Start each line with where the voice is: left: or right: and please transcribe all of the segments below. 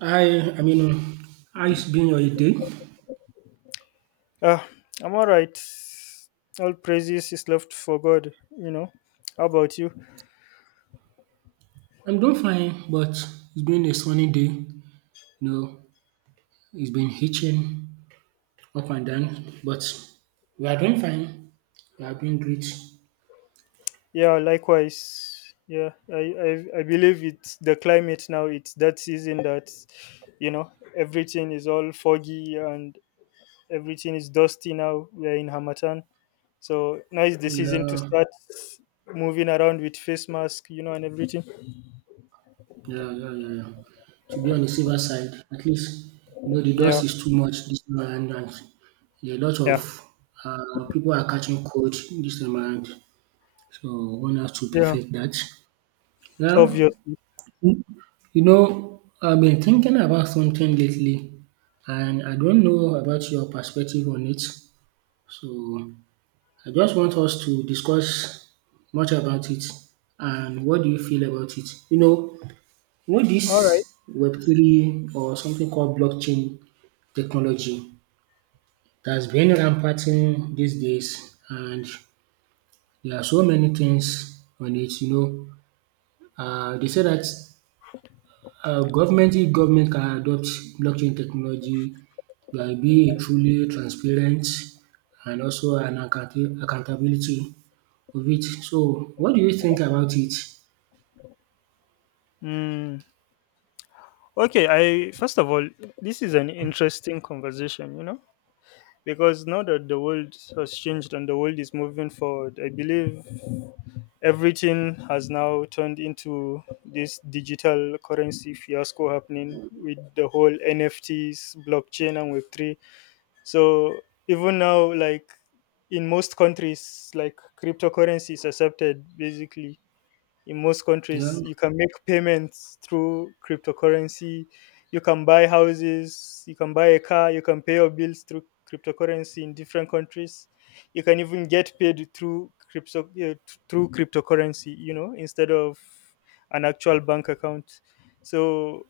right: Hi, I mean, how is been your day?
left: Uh, I'm alright. All praises is left for God. How about you?
right: I'm doing fine, but it's been a sunny day. You know, it's been hitching up and down, but we are doing fine. We are doing great.
left: Yeah, likewise. Yeah, I believe it's the climate now. It's that season that, you know, everything is all foggy and everything is dusty now. We're in Hamatan, so now is the season to
right: Yeah,
left: start moving around with face mask and everything.
right: yeah, yeah, yeah, yeah. To be on the silver side, at least, you know, the
left: Yeah,
right: dust is too much this time around, and there are a lot of
left: yeah,
right: people are catching cold this time around, so one has to
left: yeah.
right: perfect that. Well,
left: Obviously.
right: You I've been thinking about something lately, and I don't know about your perspective on it. So I just want us to discuss much about it. And what do you feel about it? You know this
left: All right.
right: Web3 or something called blockchain technology that's been rampant in these days, and there are so many things on it. You know, they say that government if government can adopt blockchain technology, there will be a truly transparent and also an accountability of it. So what do you think about it?
left: Mm. Okay, I first of all, this is an interesting conversation, because now that the world has changed and the world is moving forward, I believe everything has now turned into this digital currency fiasco happening with the whole NFTs, blockchain, and Web3. So even now, like in most countries, like cryptocurrency is accepted basically. In most
right: Yeah.
left: countries, you can make payments through cryptocurrency. You can buy houses, you can buy a car, you can pay your bills through cryptocurrency in different countries. You can even get paid through crypto through cryptocurrency, instead of an actual bank account. So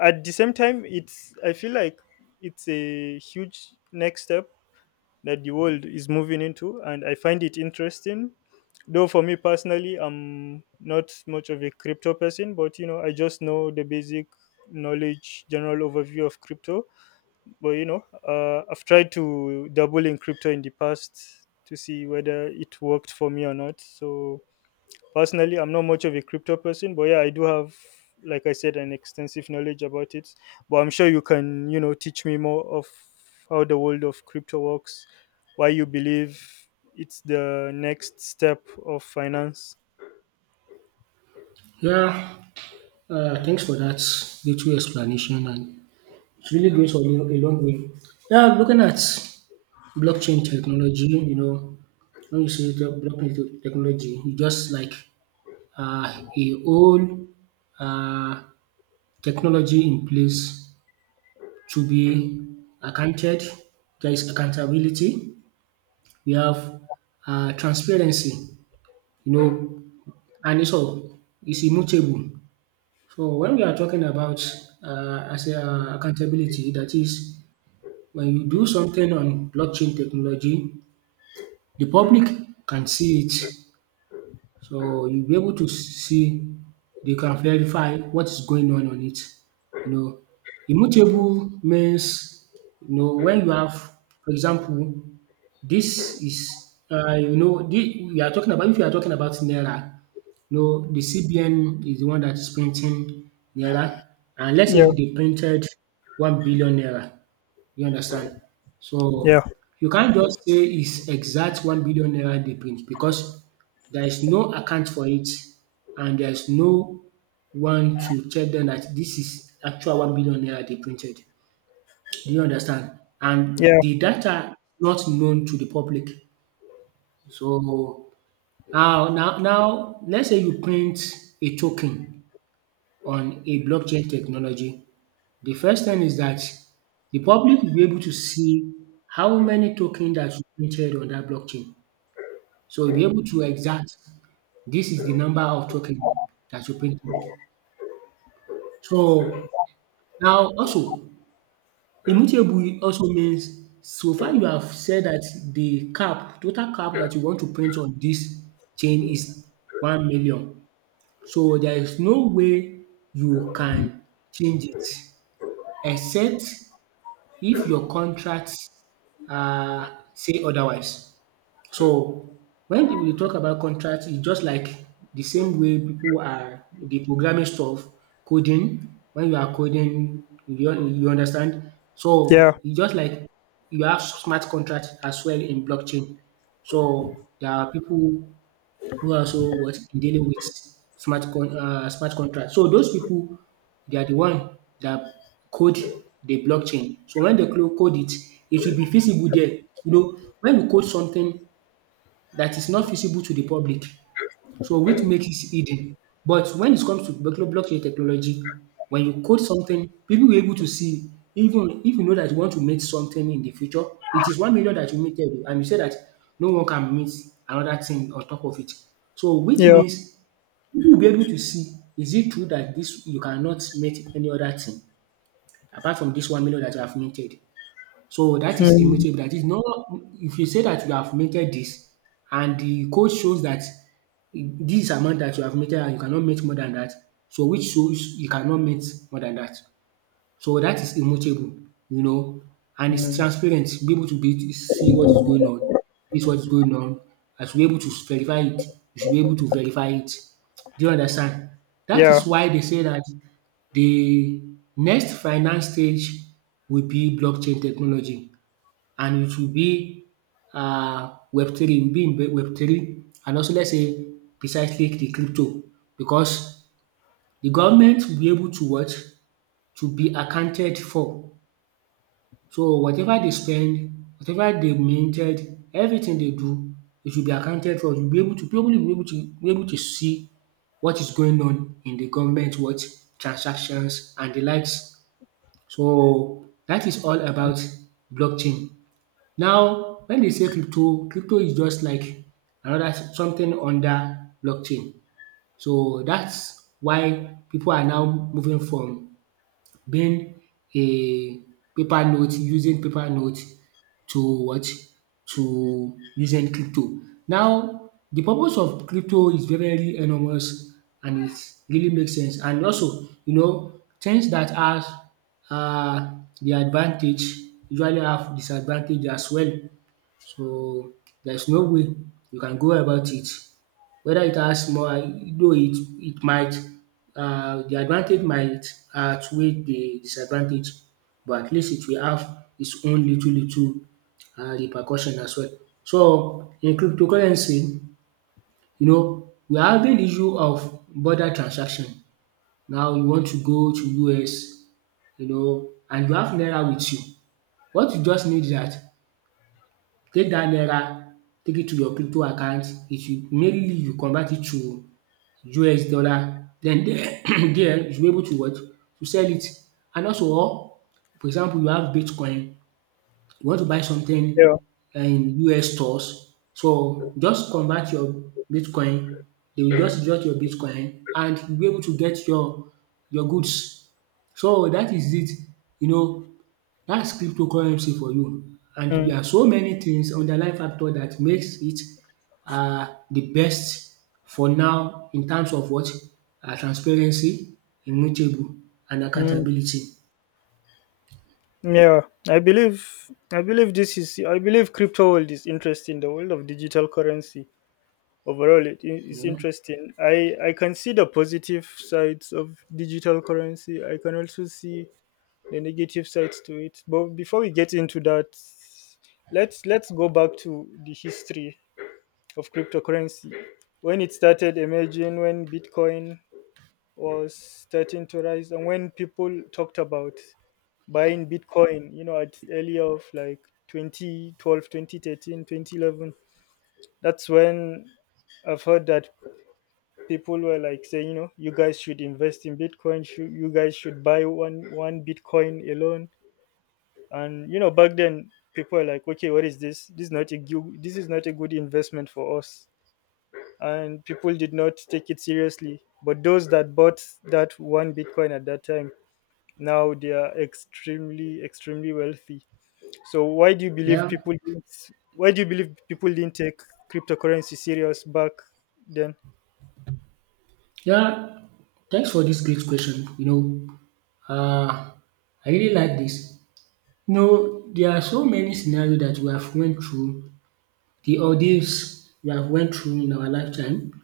left: at the same time, it's I feel like it's a huge next step that the world is moving into, and I find it interesting. Though for me personally, I'm not much of a crypto person, but I just know the basic knowledge, general overview of crypto. But I've tried to double in crypto in the past to see whether it worked for me or not. So personally, I'm not much of a crypto person, but yeah, I do have, like I said, an extensive knowledge about it. But I'm sure you can, teach me more of how the world of crypto works, why you believe it's the next step of finance.
right: Yeah. Thanks for that little explanation, and it really goes a long way. Yeah, looking at blockchain technology, you know, when you say the technology, e just like um a whole um technology in place to be accounted. There is accountability. We have transparency, you know, and it's immutable. So when we are talking about accountability, that is when you do something on blockchain technology, the public can see it. So you'll be able to see, they can verify what is going on it. You know, immutable means, you know, when you have, for example, this is, you know, we are talking about, if you are talking about Naira, you know, the CBN is the one that is printing Naira. And let's
left: Yeah,
right: say they printed 1 billion Naira. You understand?
left: yeah,
right: So you can't just say it's exact 1 billion naira they print, because there is no account for it, and there is no one to tell them that this is actual 1 million naira they printed. Do you understand?
left: yeah,
right: And the data not known to the public. So now, let's say you print a token on a blockchain technology. The first thing is that the public will be able to see how many token that you printed on that blockchain. So you'll be able to exact this is the number of token that you printed. So now also immutable also means so far you have said that total cap that you want to print on this chain is 1,000,000. So there is no way you can change it except if your contract um say otherwise. So when we talk about contracts, it's just like the same way people are the programming stuff, coding. When you are coding, you understand.
left: yeah,
right: So it's just like you have smart contracts as well in blockchain. So there are people who are also what dealing with smart contracts. So those people, they are the one that code the blockchain. So when they code it, it should be feasible there. You know, when you code something that is not visible to the public, so which makes it hidden. But when it comes to blockchain technology, when you code something, people will be able to see. Even if you know that you want to make something in the future, it is 1 million that you made every, and you say that no one can make another thing on top of it. So which
left: yeah.
right: means people will be able to see, is it true that this you cannot make any other thing apart from this 1 million that you have minted. So that is
left: Mm,
right: immutable. That is not if you say that you have mated this, and the code shows that this amount that you have mated and you cannot mate more than that, so which shows you cannot mate more than that. So that is immutable, you know, and it's
left: mm,
right: transparent. Be able to be to see what is going on, this what is going on. I should be able to verify it. You should be able to verify it. Do you understand? That
left: yeah,
right: is why they say that the next finance stage will be blockchain technology, and it will be web three, it will be in web three, and also let's say precisely the crypto, because the government will be able to watch, to be accounted for. So whatever they spend, whatever they minted, everything they do, it will be accounted for. You'll be able to probably be able to see what is going on in the government, what? Transactions and the likes. So that is all about blockchain. Now, when they say crypto, crypto is just like another something under blockchain. So that's why people are now moving from being a paper note, using paper note to what? To using crypto. Now, the purpose of crypto is very, very enormous, and it really makes sense. And also, you know, things that are the advantage usually have disadvantage as well. So, there's no way you can go about it. Whether it has more, though it might the advantage might outweigh the disadvantage, but at least it will have its own little little repercussion as well. So, in cryptocurrency, you know, we are having the issue of border transaction. Now you want to go to US, you know, and you have naira with you. What you just need is that take dat naira, take it to your crypto account. It will mainly you convert it to US dollar. Den there there you should be able to what? To sell it. And also or for example you have Bitcoin, you want to buy something
left: yeah.
right: in US stores, so just convert your Bitcoin, they will just deduct your Bitcoin and you'll be able to get your goods. So dat is it. You know, that's cryptocurrency for you, and
left: Mm,
right: there are so many things underlying factor that makes it the best for now in terms of what? Transparency, immutable and
left: mm,
right: accountability,
left: yeah. I believe crypto world is interesting. The world of digital currency overall, it's
right: you know.
left: interesting. I can see the positive sides of digital currency, I can also see the negative sides to it. But before we get into that, let's go back to the history of cryptocurrency, when it started emerging, when Bitcoin was starting to rise, and when people talked about buying Bitcoin, at early of like 2012, 2013, 2011. That's when I've heard that people were like saying, you guys should invest in Bitcoin. You guys should buy one Bitcoin alone. And back then people were like, okay, what is this? This is not a gu- this is not a good investment for us. And people did not take it seriously. But those that bought that one Bitcoin at that time, now they are extremely, extremely wealthy. So why do you believe
right: Yeah,
left: people didn't take cryptocurrency serious back then?
right: yeah, thanks for this great question, you know. uh, I really like this. You know there are so many scenarios that we have went through, the ordeals we have went through in our lifetime.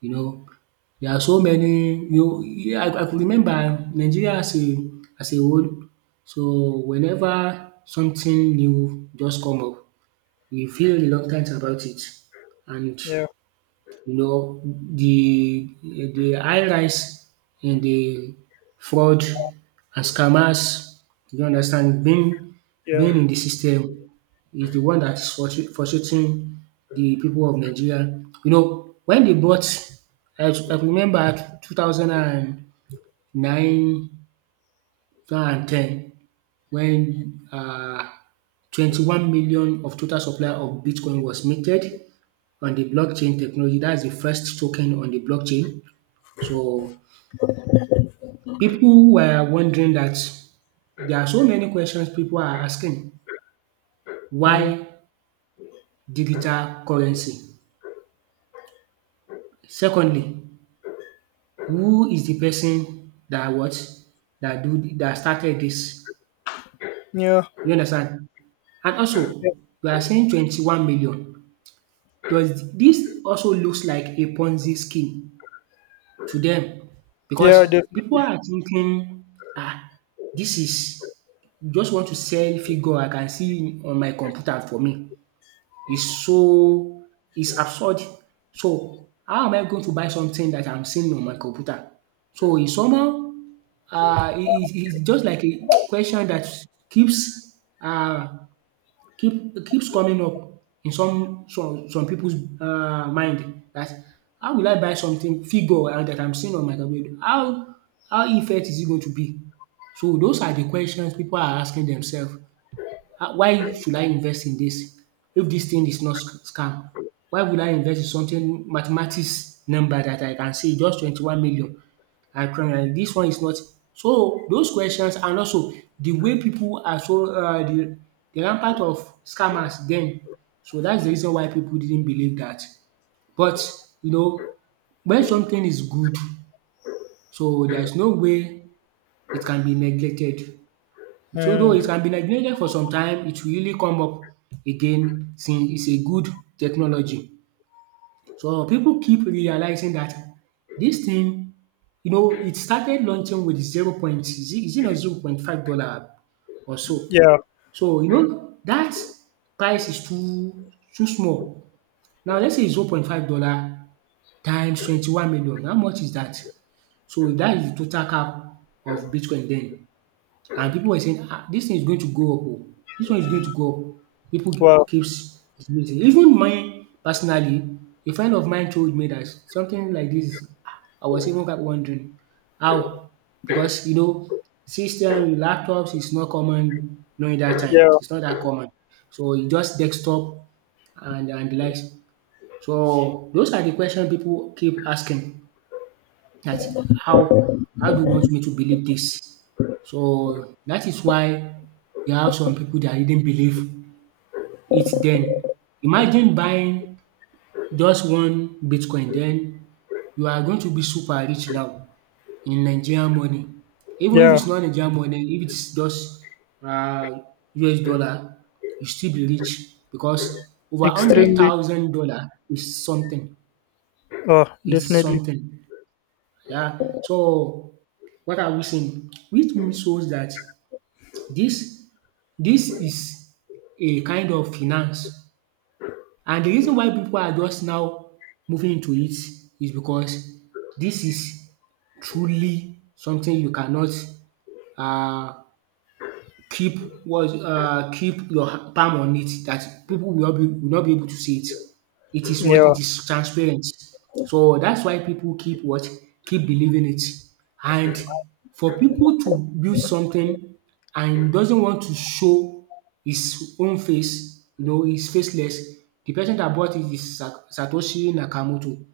right: You know, there are so many you yeah, I could remember Nigeria as a whole. So whenever something new just come up, we feel reluctant about it. And
left: Yeah,
right: you know, the high rise in the fraud and scammers, you understand, being
left: yeah.
right: being in the system is the one that's frustrating the people of Nigeria. You know, when they bought, I remember 2009, 2010, when 21 million of total supply of Bitcoin was minted on the blockchain technology. That's the first token on the blockchain. So, people were wondering that there are so many questions people are asking.
left: Mm,
right: Why digital currency? Secondly, who is the person that what that do that started this?
left: yeah.
right: You understand? And
left: Yeah.
right: also, we are saying 21 million. Does this also looks like a Ponzi scheme to them?
left: Yeah,
right: Because people
left: definitely.
right: are thinking, ah, this is just want to sell figure I can see on my computer for me. Is so is absurd. So how am I going to buy something that I'm seeing on my computer? So it's somehow it's just like a question that keeps uh, keeps coming up in some people's mind, that how will I buy something figure and that I'm seeing on my computer? How effect is it going to be? So those are the questions people are asking themselves. Ah why should I invest in this, if this thing is not scam? Why would I invest in something mathematics number that I can see just twenty twenty one million and 300? This one is not. So those questions, and also the way people are so the de rampant of scammers then. So that's the reason why people didn't believe that. But you know, when something is good, so there is no way it can be neglected. So though
left: Uh,
right: it can be neglected for some time, it will really come up again since it's a good technology. So people keep realizing that this thing, you know, it started launching with zero point is it not zero point five dollar or so.
left: yeah.
right: So you know that price is too too small. Now let's say zero point five-dollar times 21 million, how much is that? So that is the total cap of bitcoin then. And people were saying, "Ah, this thing is going to go up oh, this one is going to go up." People
left: Wow.
right: keeps debating. Even mine personally, a friend of mine told me that something like this, ah, I was even kept wondering how, because you know system laptops is not common during that time.
left: Yeah.
right: It's not that common. So e just desktop and the likes. So those are the question people keep asking. That how do you want me to believe this? So that is why we have some people that didn't believe it then. Imagine buying just one Bitcoin then you are going to be super rich now in Nigerian money. Even if
left: Yeah.
right: it's not Nigerian money, if it's just uh, US dollar, you still be rich because over hundred
left: Extremely.
right: thousand dollar is something.
left: Oh,
right: Is
left: definitely.
right: something. Yeah. So what are we saying? Which means shows that this this is a kind of finance, and de reason why pipu are just now moving into it is because this is truly something you cannot um keep, was keep your palm on it, that people will not be able to see it. It is what?
left: Yeah.
right: It is transparent. So that's why people keep what? Keep believing it. And for people to build something and doesn't want to show his own face, you know, is faceless. The person that bought it is Satoshi Nakamoto.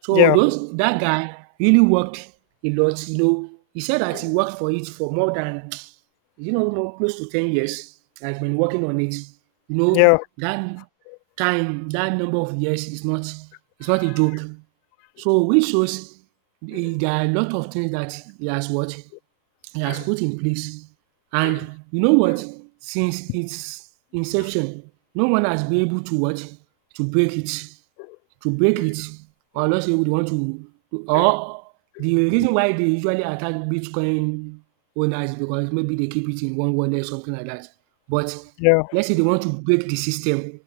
right: So
left: Yeah.
right: those, that guy really worked a lot, you know. He said that he worked for it for more than, you know, more close to 10 years I've been working on it? You
left: Yeah.
right: know, that time, that number of years is not, is not a joke. So which shows there are a lot of things that he has what, he has put in place. And you know what? Since its inception, no one has been able to what, to break it. To break it, or just say dey want to, or the reason why dey usually attack Bitcoin owners is because maybe dey keep it in one wallet, something like dat. But
left: Yeah.
right: let's say dey want to break the system.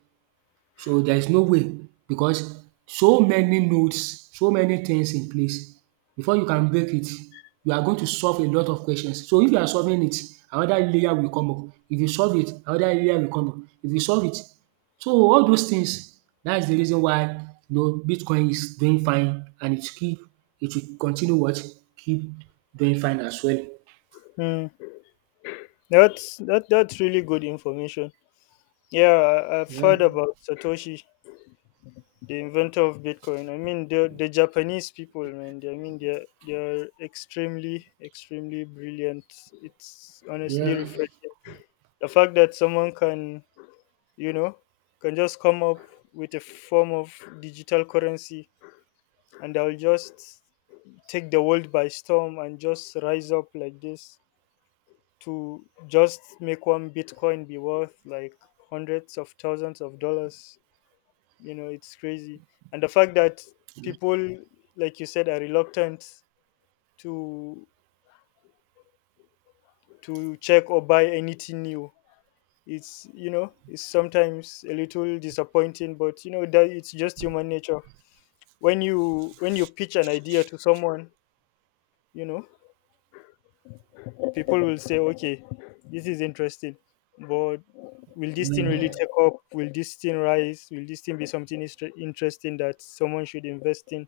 right: So there is no way, because so many nodes, so many things in place. Before you can break it, you are going to solve a lot of questions. So if you are solving it, another layer will come up. If you solve it, another layer will come up. If you solve it, so all those things, that is the reason why you know Bitcoin is doing fine, and it keep, it will continue what, keep doing fine as well.
left: Mm. That's that. That's really good information. Yeah, I've
right: Yeah,
left: heard about Satoshi, the inventor of Bitcoin. I mean, the Japanese people, man. I mean, they're extremely, extremely brilliant. It's honestly
right: yeah,
left: refreshing. The fact that someone can, you know, can just come up with a form of digital currency and I'll just take the world by storm and just rise up like this to just make one Bitcoin be worth like hundreds of thousands of dollars. It's crazy. And the fact that people, like you said, are reluctant to to check or buy anything new. It's sometimes a little disappointing, but you know that it's just human nature. When you pitch an idea to someone, you know, people will say, okay, this is interesting, but will this thing really
right: yeah,
left: take up? Will this thing rise? Will this thing be something interesting that someone should invest in?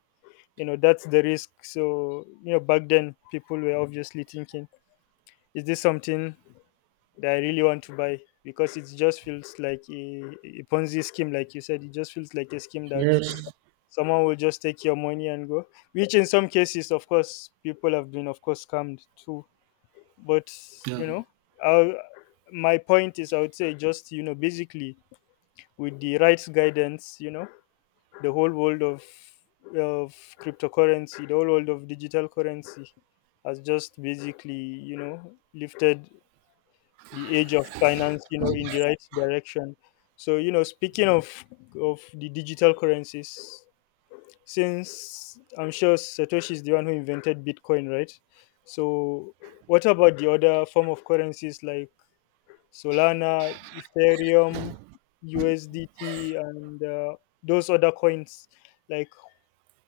left: That's the risk. So, back then people were obviously thinking, is this something that I really want to buy? Because it just feels like a Ponzi scheme, like you said, it just feels like a scheme that
right: yes,
left: someone will just take your money and go. Which, in some cases, of course, people have been, of course, scammed too. But
right: yeah.
left: you know uh, my point is, I would say, just, basically, with the rights guidance, the whole world of cryptocurrency, the whole world of digital currency has just basically, lifted the age of finance, in the right direction. So, speaking of the digital currencies, since I'm sure Satoshi is the one who invented Bitcoin, right? So what about the other form of currencies like Solana, Ethereum, USDT, and those other coins, like,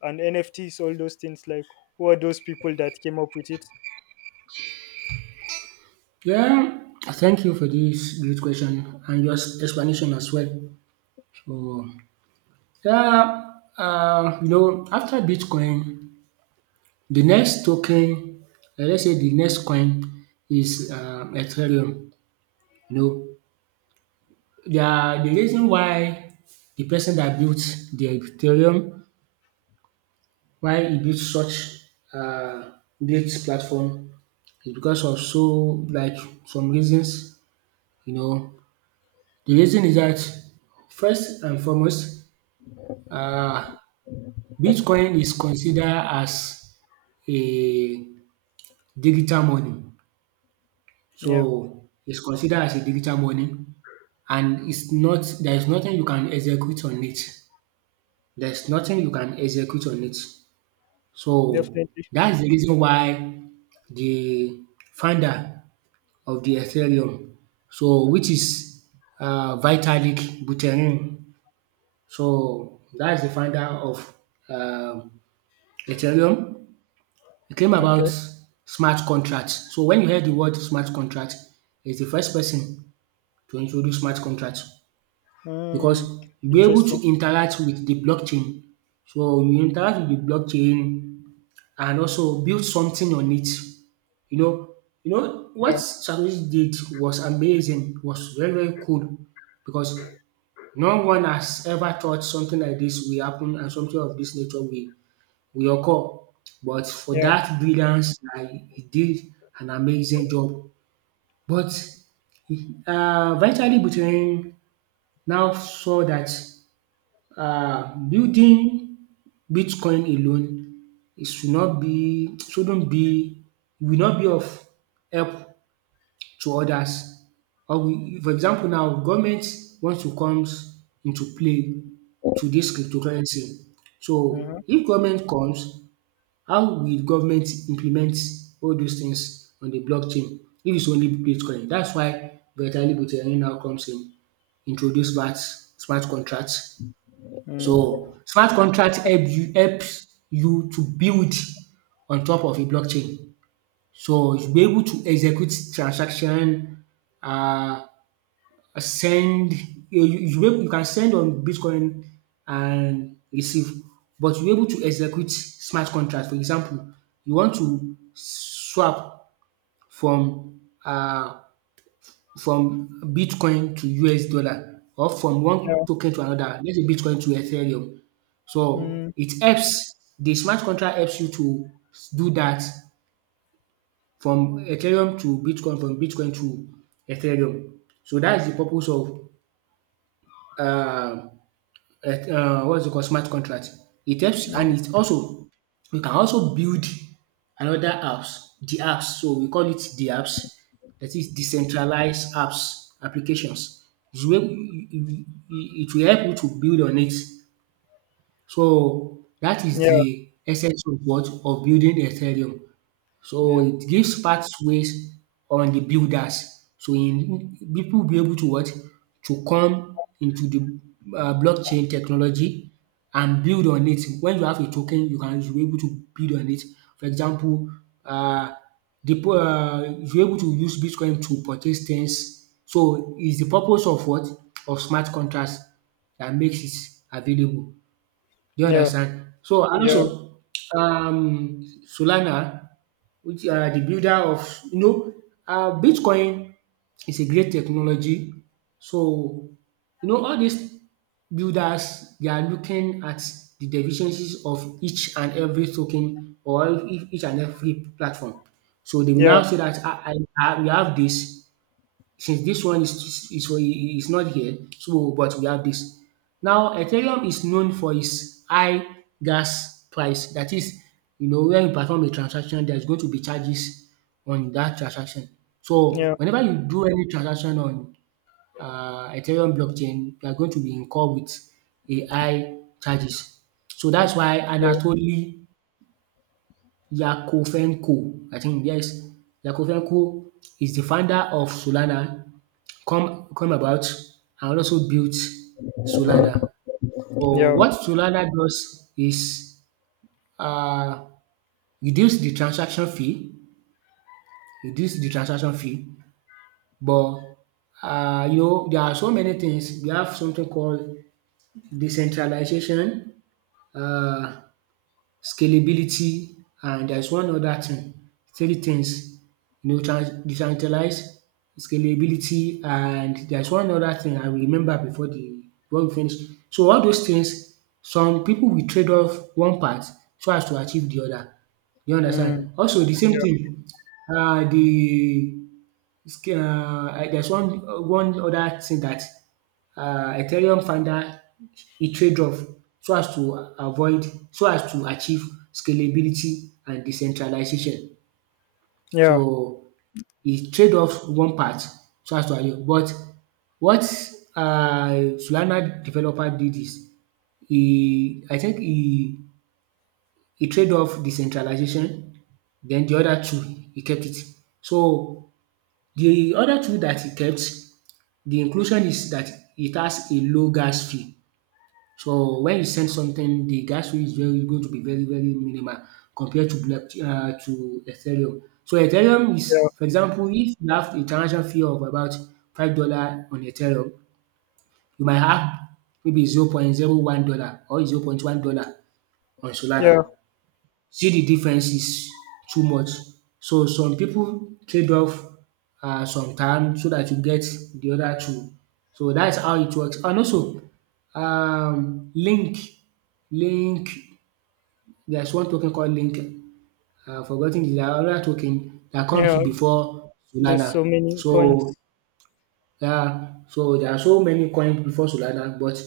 left: and NFTs, all those things. Like, who are those people that came up with it?
right: Yeah, thank you for this great question and your explanation as well. So yeah, you know after Bitcoin the next token, let's say the next coin, is Ethereum. You know, the reason why the person that built the Ethereum, why he built such um great platform, is because of so like some reasons, you know. The reason is that first and foremost, um Bitcoin is considered as a digital money.
left: Yeah,
right: So it's considered as a digital money, and it's not, there is nothing you can execute on it. There's nothing you can execute on it. So
left: definitely.
right: that's the reason why the founder of the Ethereum, so which is Vitalik Buterin. So that's the founder of um Ethereum. You came about
left: Okay.
right: smart contracts. So when you hear the word smart contract, is the first person to introduce smart contracts, because
left: Mm,
right: you'll be able
left: interesting.
right: to interact with the blockchain. So you interact with the blockchain and also build something on it. You know, you know what
left: Yeah.
right: Shadows did was amazing, was very, very cool, because no one has ever thought something like this will happen, and something of this nature will, with your call. But for
left: Yeah.
right: that brilliance, na he did an amazing job. But eventually Buterin now saw that building Bitcoin alone, it should not be shouldn't be will not be of help to others. Or we, for example, now government wants to comes into play to this cryptocurrency.
left: Uh-huh.
right: So if government comes, how will government implement all those things on the blockchain if it's only Bitcoin? That's why Vitalik Buterin now comes in, introduce smart contracts.
left: Mm,
right: So smart contract helps you to build on top of a blockchain. So you'll be able to execute transaction, um send, you can send on Bitcoin and receive, but you're able to execute smart contracts. For example, you want to swap from uh from Bitcoin to US dollar, or from one
left: yeah.
right: token to another, let's say Bitcoin to Ethereum. So
left: Mm,
right: it helps, the smart contract helps you to do that, from Ethereum to Bitcoin, from Bitcoin to Ethereum. So that is the purpose of um at what's it called, smart contract. It helps,
left: mm,
right: and it also, we can also build the apps. So we call it the apps. That is decentralized apps applications. It's where it will help you to build on it. So that is
left: yeah.
right: the essence of what, of building Ethereum. So
left: Yeah.
right: it gives pathways on the builders. So in people will be able to what? To come into the blockchain technology and build on it. When you have a token, you'll be able to build on it. For example, uh, the pro you're able to use Bitcoin to purchase things. So is the purpose of what? Of smart contracts that makes it available. Do you
left: Yeah.
right: understand? So and also Solana, which are the builder of, you know, Bitcoin is a great technology. So you know all these builders they are looking at the deficiencies of each and every token, or each and every platform. So they will
left: Yeah.
right: now say that I we have this, since this one is not here, so but we have this. Now Ethereum is known for its high gas price, that is, you know, when you perform a transaction there is going to be charges on that transaction.
left: Yeah.
right: So whenever you do any transaction on Ethereum blockchain, you are going to be incur with a high charges. So that's why
left: Yeah.
right: Anatoly Yakovenko, I think, yes, Yakovenko is the founder of Solana, come about and also built Solana.
left: Mm.
right: So
left: Yeah. Yeah.
right: what Solana does is uh, reduce the transaction fee, reduce the transaction fee, but you know, there are so many things. We have something called decentralization. Uh, scalability, and there's one other thing, three things, you know, decentralized, scalability, and there's one other thing I will remember before the before we finish. So all those things, some people will trade off one part so as to achieve the other. You
left: Mm,
right: understand? Also the same
left: yeah.
right: thing. uh the there's one other thing that Ethereum founder, he trade off so as to avoid so as to achieve scalability and decentralization.
left: Yeah.
right: So he trade off one part so as to avoid. But what Solana developer did is, he I think he trade off decentralization, then the other two he kept it. So the other two that he kept, the inclusion is that it has a low gas fee. So when you send something, the gas fee is very going to be very, very minimal compared to block to Ethereum. So Ethereum
left: Yeah.
right: is, for example, if you have a transaction fee of about $5 on Ethereum, you might have maybe 0. 01 dollar or 0. 1 dollar on
left: Yeah.
right: Solana. See the differences too much. So some people trade off some time, so that you get the other two. So that's how it works. And also um link link, there's one token called link. Forgot the other token that comes
left: Yeah.
right: before
left: There's
right: Solana.
left: so many
right: So
left: coins.
right: yeah, so there are so many coins before Solana, but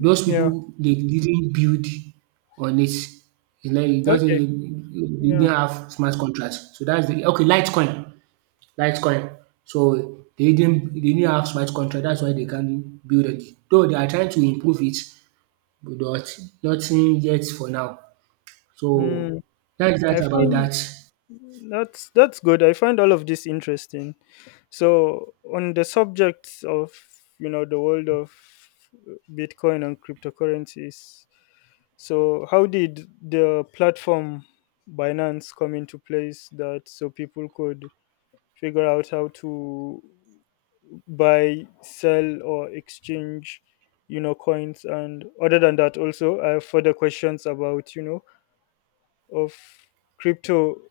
right: those
left: Yeah.
right: people they didn't build on it. It's like it
left: Okay.
right: doesn't, they
left: Yeah.
right: didn't have smart contracts. So that's the, okay, Litecoin. Litecoin. So they didn't have smart contract, that's why they can't build it. Though they are trying to improve it, but nothing yet for now. So
left: Mm.
right: that's
left: I
right: that about
left: find
right: that.
left: that's good. I find all of this interesting. So, on the subjects of, the world of Bitcoin and cryptocurrencies, so how did the platform Binance come into place that so people could figure out how to buy, sell, or exchange, coins. And other than that, also, I have further questions about, of crypto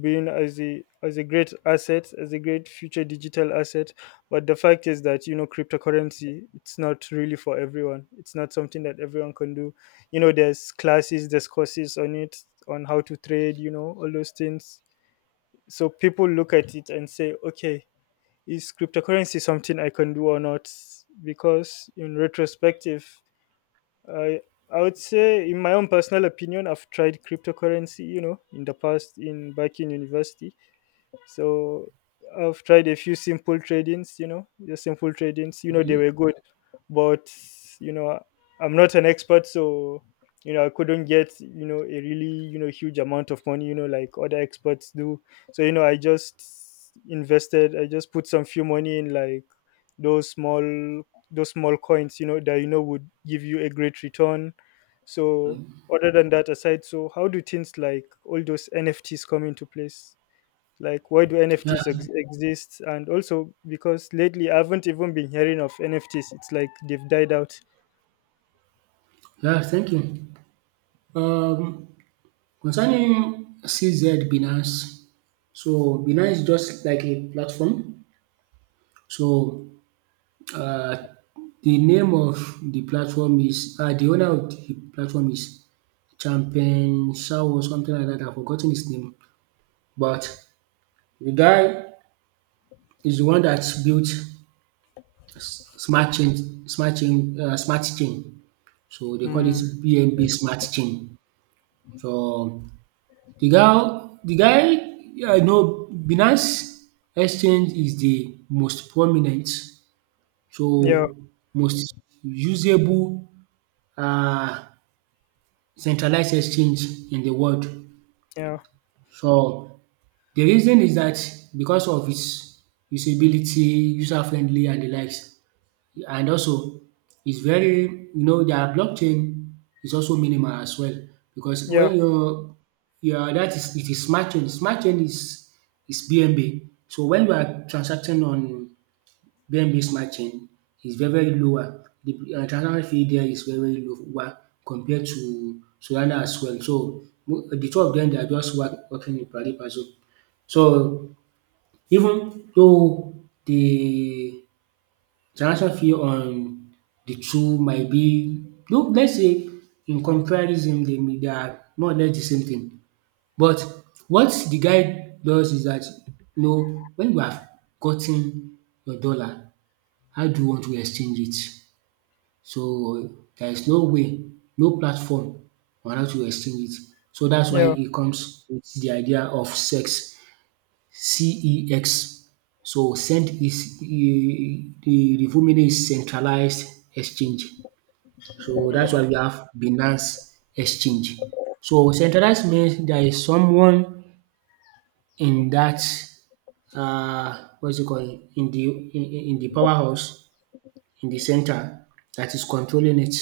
left: being as a great asset, as a great future digital asset. But the fact is that, cryptocurrency, it's not really for everyone, it's not something that everyone can do. There's classes, there's courses on it, on how to trade, all those things. So people look at it and say, okay, is cryptocurrency something I can do or not? Because in retrospective, I I would say, in my own personal opinion, I've tried cryptocurrency. You know, in the past, in back in university, so I've tried a few simple tradings, just simple tradings. They
right: Okay.
left: were good, but you know, I'm not an expert. So I couldn't get, a really, huge amount of money, like other experts do. So I just invested. I just put some few money in like those small those small coins, that would give you a great return. So other than that aside, so how do things like all those NFTs come into place? Like, why do
right: Yeah,
left: NFTs exist? And also, because lately I haven't even been hearing of NFTs, it's like they've died out.
right: yeah, thank you. Um concerning CZ Binance, so Binance is just like a platform. So Uh, the name of the platform is, the owner of the platform is Champion Shao or something like that. I've forgotten his name. But the guy is the one that built smart chain. So they call it
left: Mm,
right: BNB smart chain. So the guy, I know Binance Exchange is the most prominent,
left: yeah,
right: so most usable. Uh, centralized exchange in the world.
left: yeah,
right: So the reason is that because of its usability, user friendly and the likes, and also it's very, you know, their blockchain is also minimal as well, because
left: yeah,
right: when you, yeah that is, it is smart chain. Smart chain is BNB. So when you are transacting on where, matching is very, very lower. The transaction fee there is very, very lower compared to Solana as well. So, the two of them they are just working in pari passu. So even though the transaction fee on the two might be look, let's say, in comparison dem they are more or less the same thing. But what the guy does is that you know when you have gotten your dollar, how do you want to exchange it? So there is no way, no platform on how to exchange it. So that's why
left: yeah.
right: it comes with the idea of sex, C-E-X. So send is the full meaning is centralized exchange. So that's why
left: Mm,
right: we have Binance exchange. So centralized means there is someone in that, uh, what is it called, in the powerhouse, in the center, that is controlling it.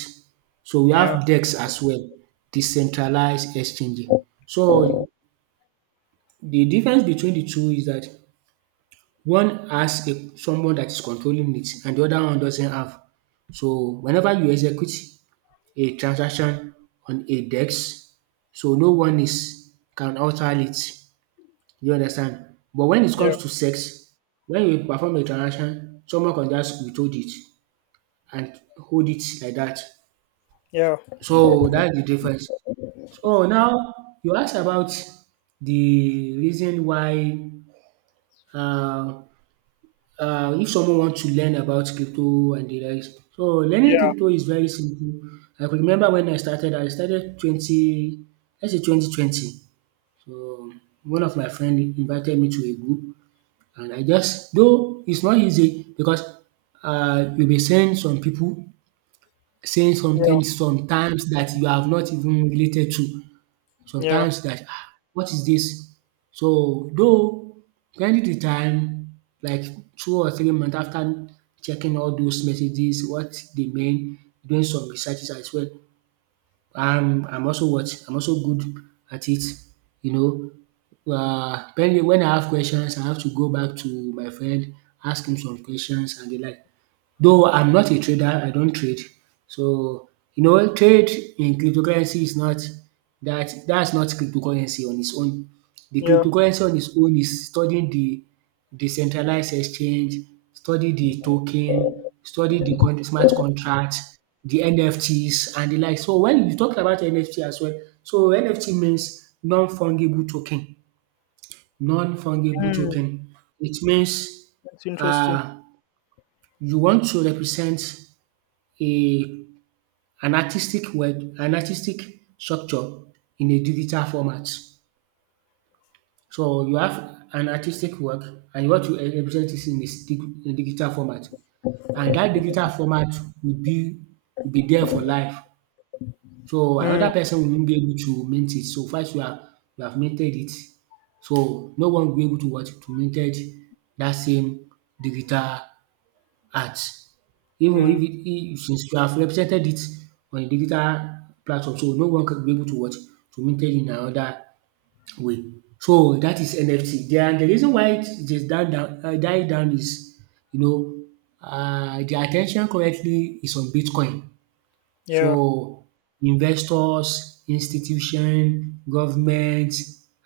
right: So we
left: yeah,
right: have DEX as well, decentralized exchanging. So the difference between the two is that one has a someone that is controlling it and the other one doesn't have. So whenever you execute a transaction on a DEX, so no one is can alter it. You understand? But when it
left: yeah,
right: comes to sex, when you perform a transaction, someone can just withhold it and hold it like that.
left: yeah,
right: So that's the difference. So now you ask about the reason why, um if someone wants to learn about crypto and the rest. So learning crypto is very simple. I could remember when I started twenty, let's say 2020. So one of my friend invited me to a group and I just though it's not easy because you be seeing some people saying
left: yeah,
right: something sometimes that you have not even related to.
left: yeah, yeah,
right: Sometimes that, ah, what is this? So though during the time like 2 or 3 months after checking all those messages what dey meant, doing some researches as well. I'm also what I'm also good at it, you know. When I have questions I have to go back to my friend, ask him some questions and the like. Though I'm not a trader, I don't trade. So, you know, trade in cryptocurrency is not that's not cryptocurrency on its own. The
left: yeah.
right: cryptocurrency on its own is studying the decentralized exchange, study the token, study the con smart contract, the NFTs and the like. So when you talk about NFT as well, so NFT means non-fungible token. Non-fungible
left: Mm,
right: token. It means,
left: that's interesting.
right: um you want to represent a an artistic web an artistic structure in a digital format. So you have an artistic work and what you want to represent it in its in digital format, and dat digital format will be, will be there for life. So
left: Mm,
right: another person won't be able to mint it so far as you have, you have minted it. So no one will be able to what? To minted dat same digital art, even if
left: mm,
right: it if since you have represented it on a digital platform, so no one can be able to watch to mingle in another way. So that is NFT. Den the reason why it it is die down is, you know, the attention currently is on Bitcoin.
left: yeah,
right: So investors, institution, government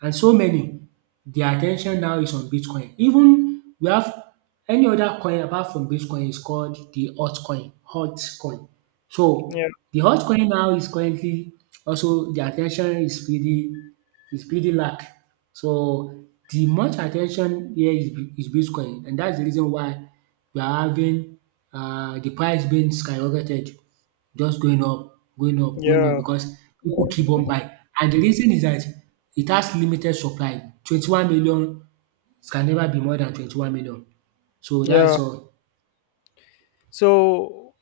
right: and so many, their attention now is on bitcoin. Even we have any other coin apart from bitcoin is called the altcoin.
left: yeah,
right: So the altcoin now is currently also the attention is pretty, is pretty lack. So the much attention ten tion here is is bitcoin and that's the reason why we are having, the price being skyrocketed. Just going up, going up, going up
left: yeah,
right: because people keep on buying, and the reason is that it has limited supply. 21 million, can never be more than 21 million. So
left: yeah.
right: that's all.
left: So,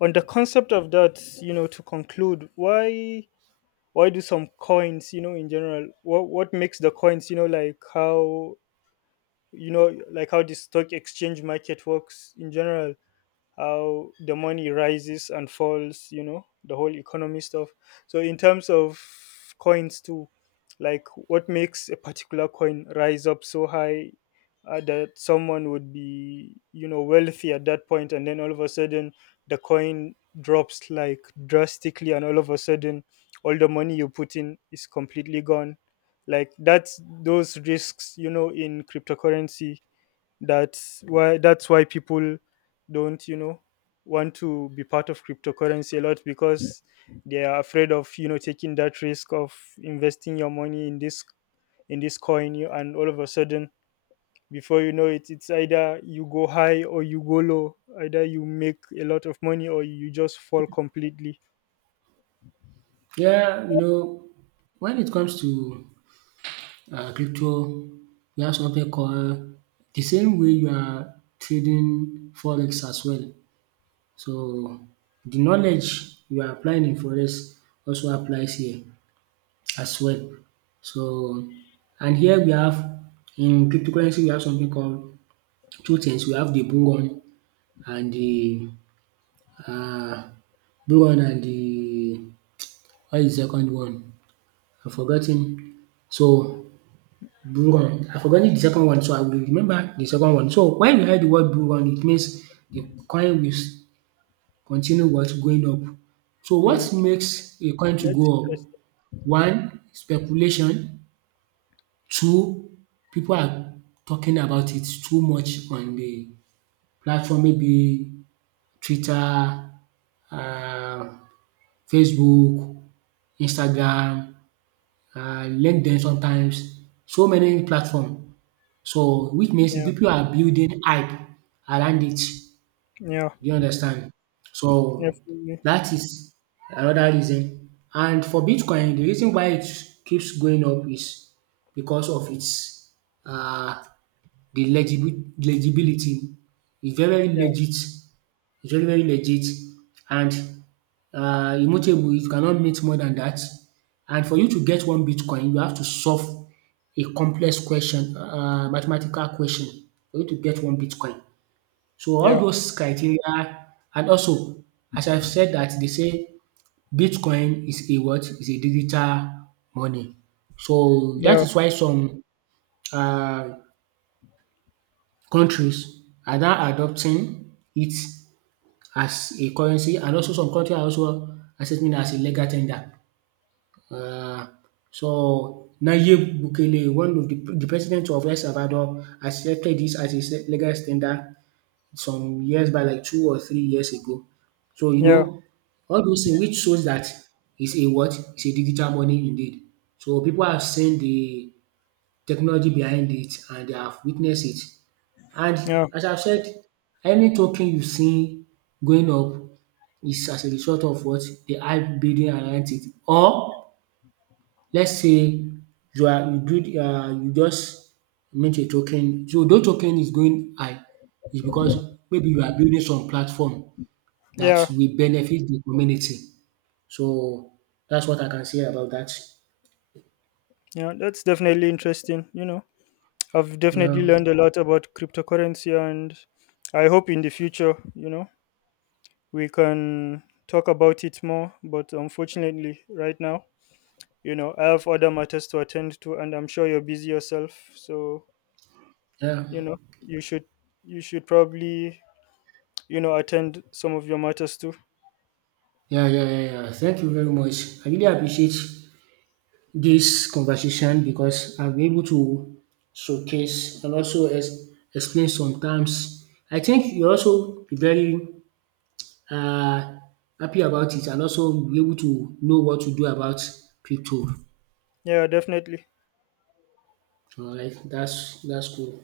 left: on the concept of that, to conclude, why do some coins, in general, what makes the coins, like how, like how the stock exchange market works in general, how the money rises and falls, the whole economy stuff. So in terms of coins too, like what makes a particular coin rise up so high, that someone would be, wealthy at that point, and then all of a sudden the coin drops like drastically, and all of a sudden all the money you put in is completely gone. Like that's those risks, in cryptocurrency. That's why people don't, want to be part of cryptocurrency a lot, because they are afraid of, taking that risk of investing your money in this coin you and all of a sudden, before you know it, it's either you go high or you go low, either you make a lot of money or you just fall completely.
right: Yeah, you know, when it comes to crypto, we have something called the same way you are trading forex as well. So the knowledge you are applying in forex also applies here as well. So and here we have in cryptocurrency we have something called two things. We have the Bull run and the, um Bull and the, what is the second one? I've forgotten. So Bull run, I've forgotten the second one, so I will remember the second one. So when you hear the word Bull run it means the coin will continue what? Going up. So what
left: Hmm.
right: makes a coin to go
left: That's
right: up?
left: interesting.
right: One, speculation. Too, people are talking about it too much on the platform, maybe Twitter, uh, Facebook, Instagram, LinkedIn sometimes, so many platform. So which means
left: Yeah,
right: people are building hype around it. Do
left: yeah,
right: you understand? So
left: definitely.
right: that is another reason. And for Bitcoin, the reason why it keeps going up is because of its, uh the legibility is very very
left: Yeah,
right: legit, is very very legit, and, immutable, you cannot mint more than that. And for you to get one bitcoin you have to solve a complex question, mathematical question, for you to get one bitcoin. So all
left: yeah,
right: those criteria, and also as I have said that, they say bitcoin is a what? Is a digital money. So that
left: yeah,
right: is why some, um countries are now adopting it as a currency, and also some country are also accepting it as a legal tender. um So Nayib Bukele, one of the president of El Salvador, accepted this as his legal tender some years back like 2 or 3 years ago. So you
left: yeah,
right: know all those things which shows that it's a what? It's a digital money indeed. So people have seen the technology behind it and they have witnessed it. And
left: yeah,
right: as I've said, any token you see going up is as a result of what? The hype building around it. Or let's say you are you build you just mint a token. So those token is going high is because maybe you are building some platform that
left: yeah,
right: will benefit the community. So that's what I can say about that.
left: yeah. That's definitely interesting, I've definitely
right: Yeah.
left: learned a lot about cryptocurrency. And I hope in the future, we can talk about it more. But unfortunately, right now, I have other matters to attend to, and I'm sure you're busy yourself. So,
right: Yeah.
left: you know, you should you should probably, attend some of your matters too.
right: Yeah. Thank you very much. I really appreciate this conversation because I'll be able to showcase and also explain sometimes. I think you also be very, uh, happy about it, and also be able to know what to do about crypto.
left: Yeah, definitely.
right: All right, that's cool.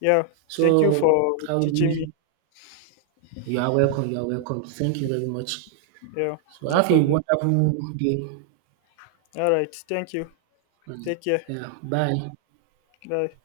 left: Yeah. Thank you
right: So
left: for
right: I will
left: teaching me.
right: be. You are welcome. You are welcome. Thank you very much.
left: Yeah,
right: So
left: no
right: have a
left: problem.
right: wonderful day.
left: All right. Thank you.
right: And
left: Take care.
right: yeah, bye.
left: Bye.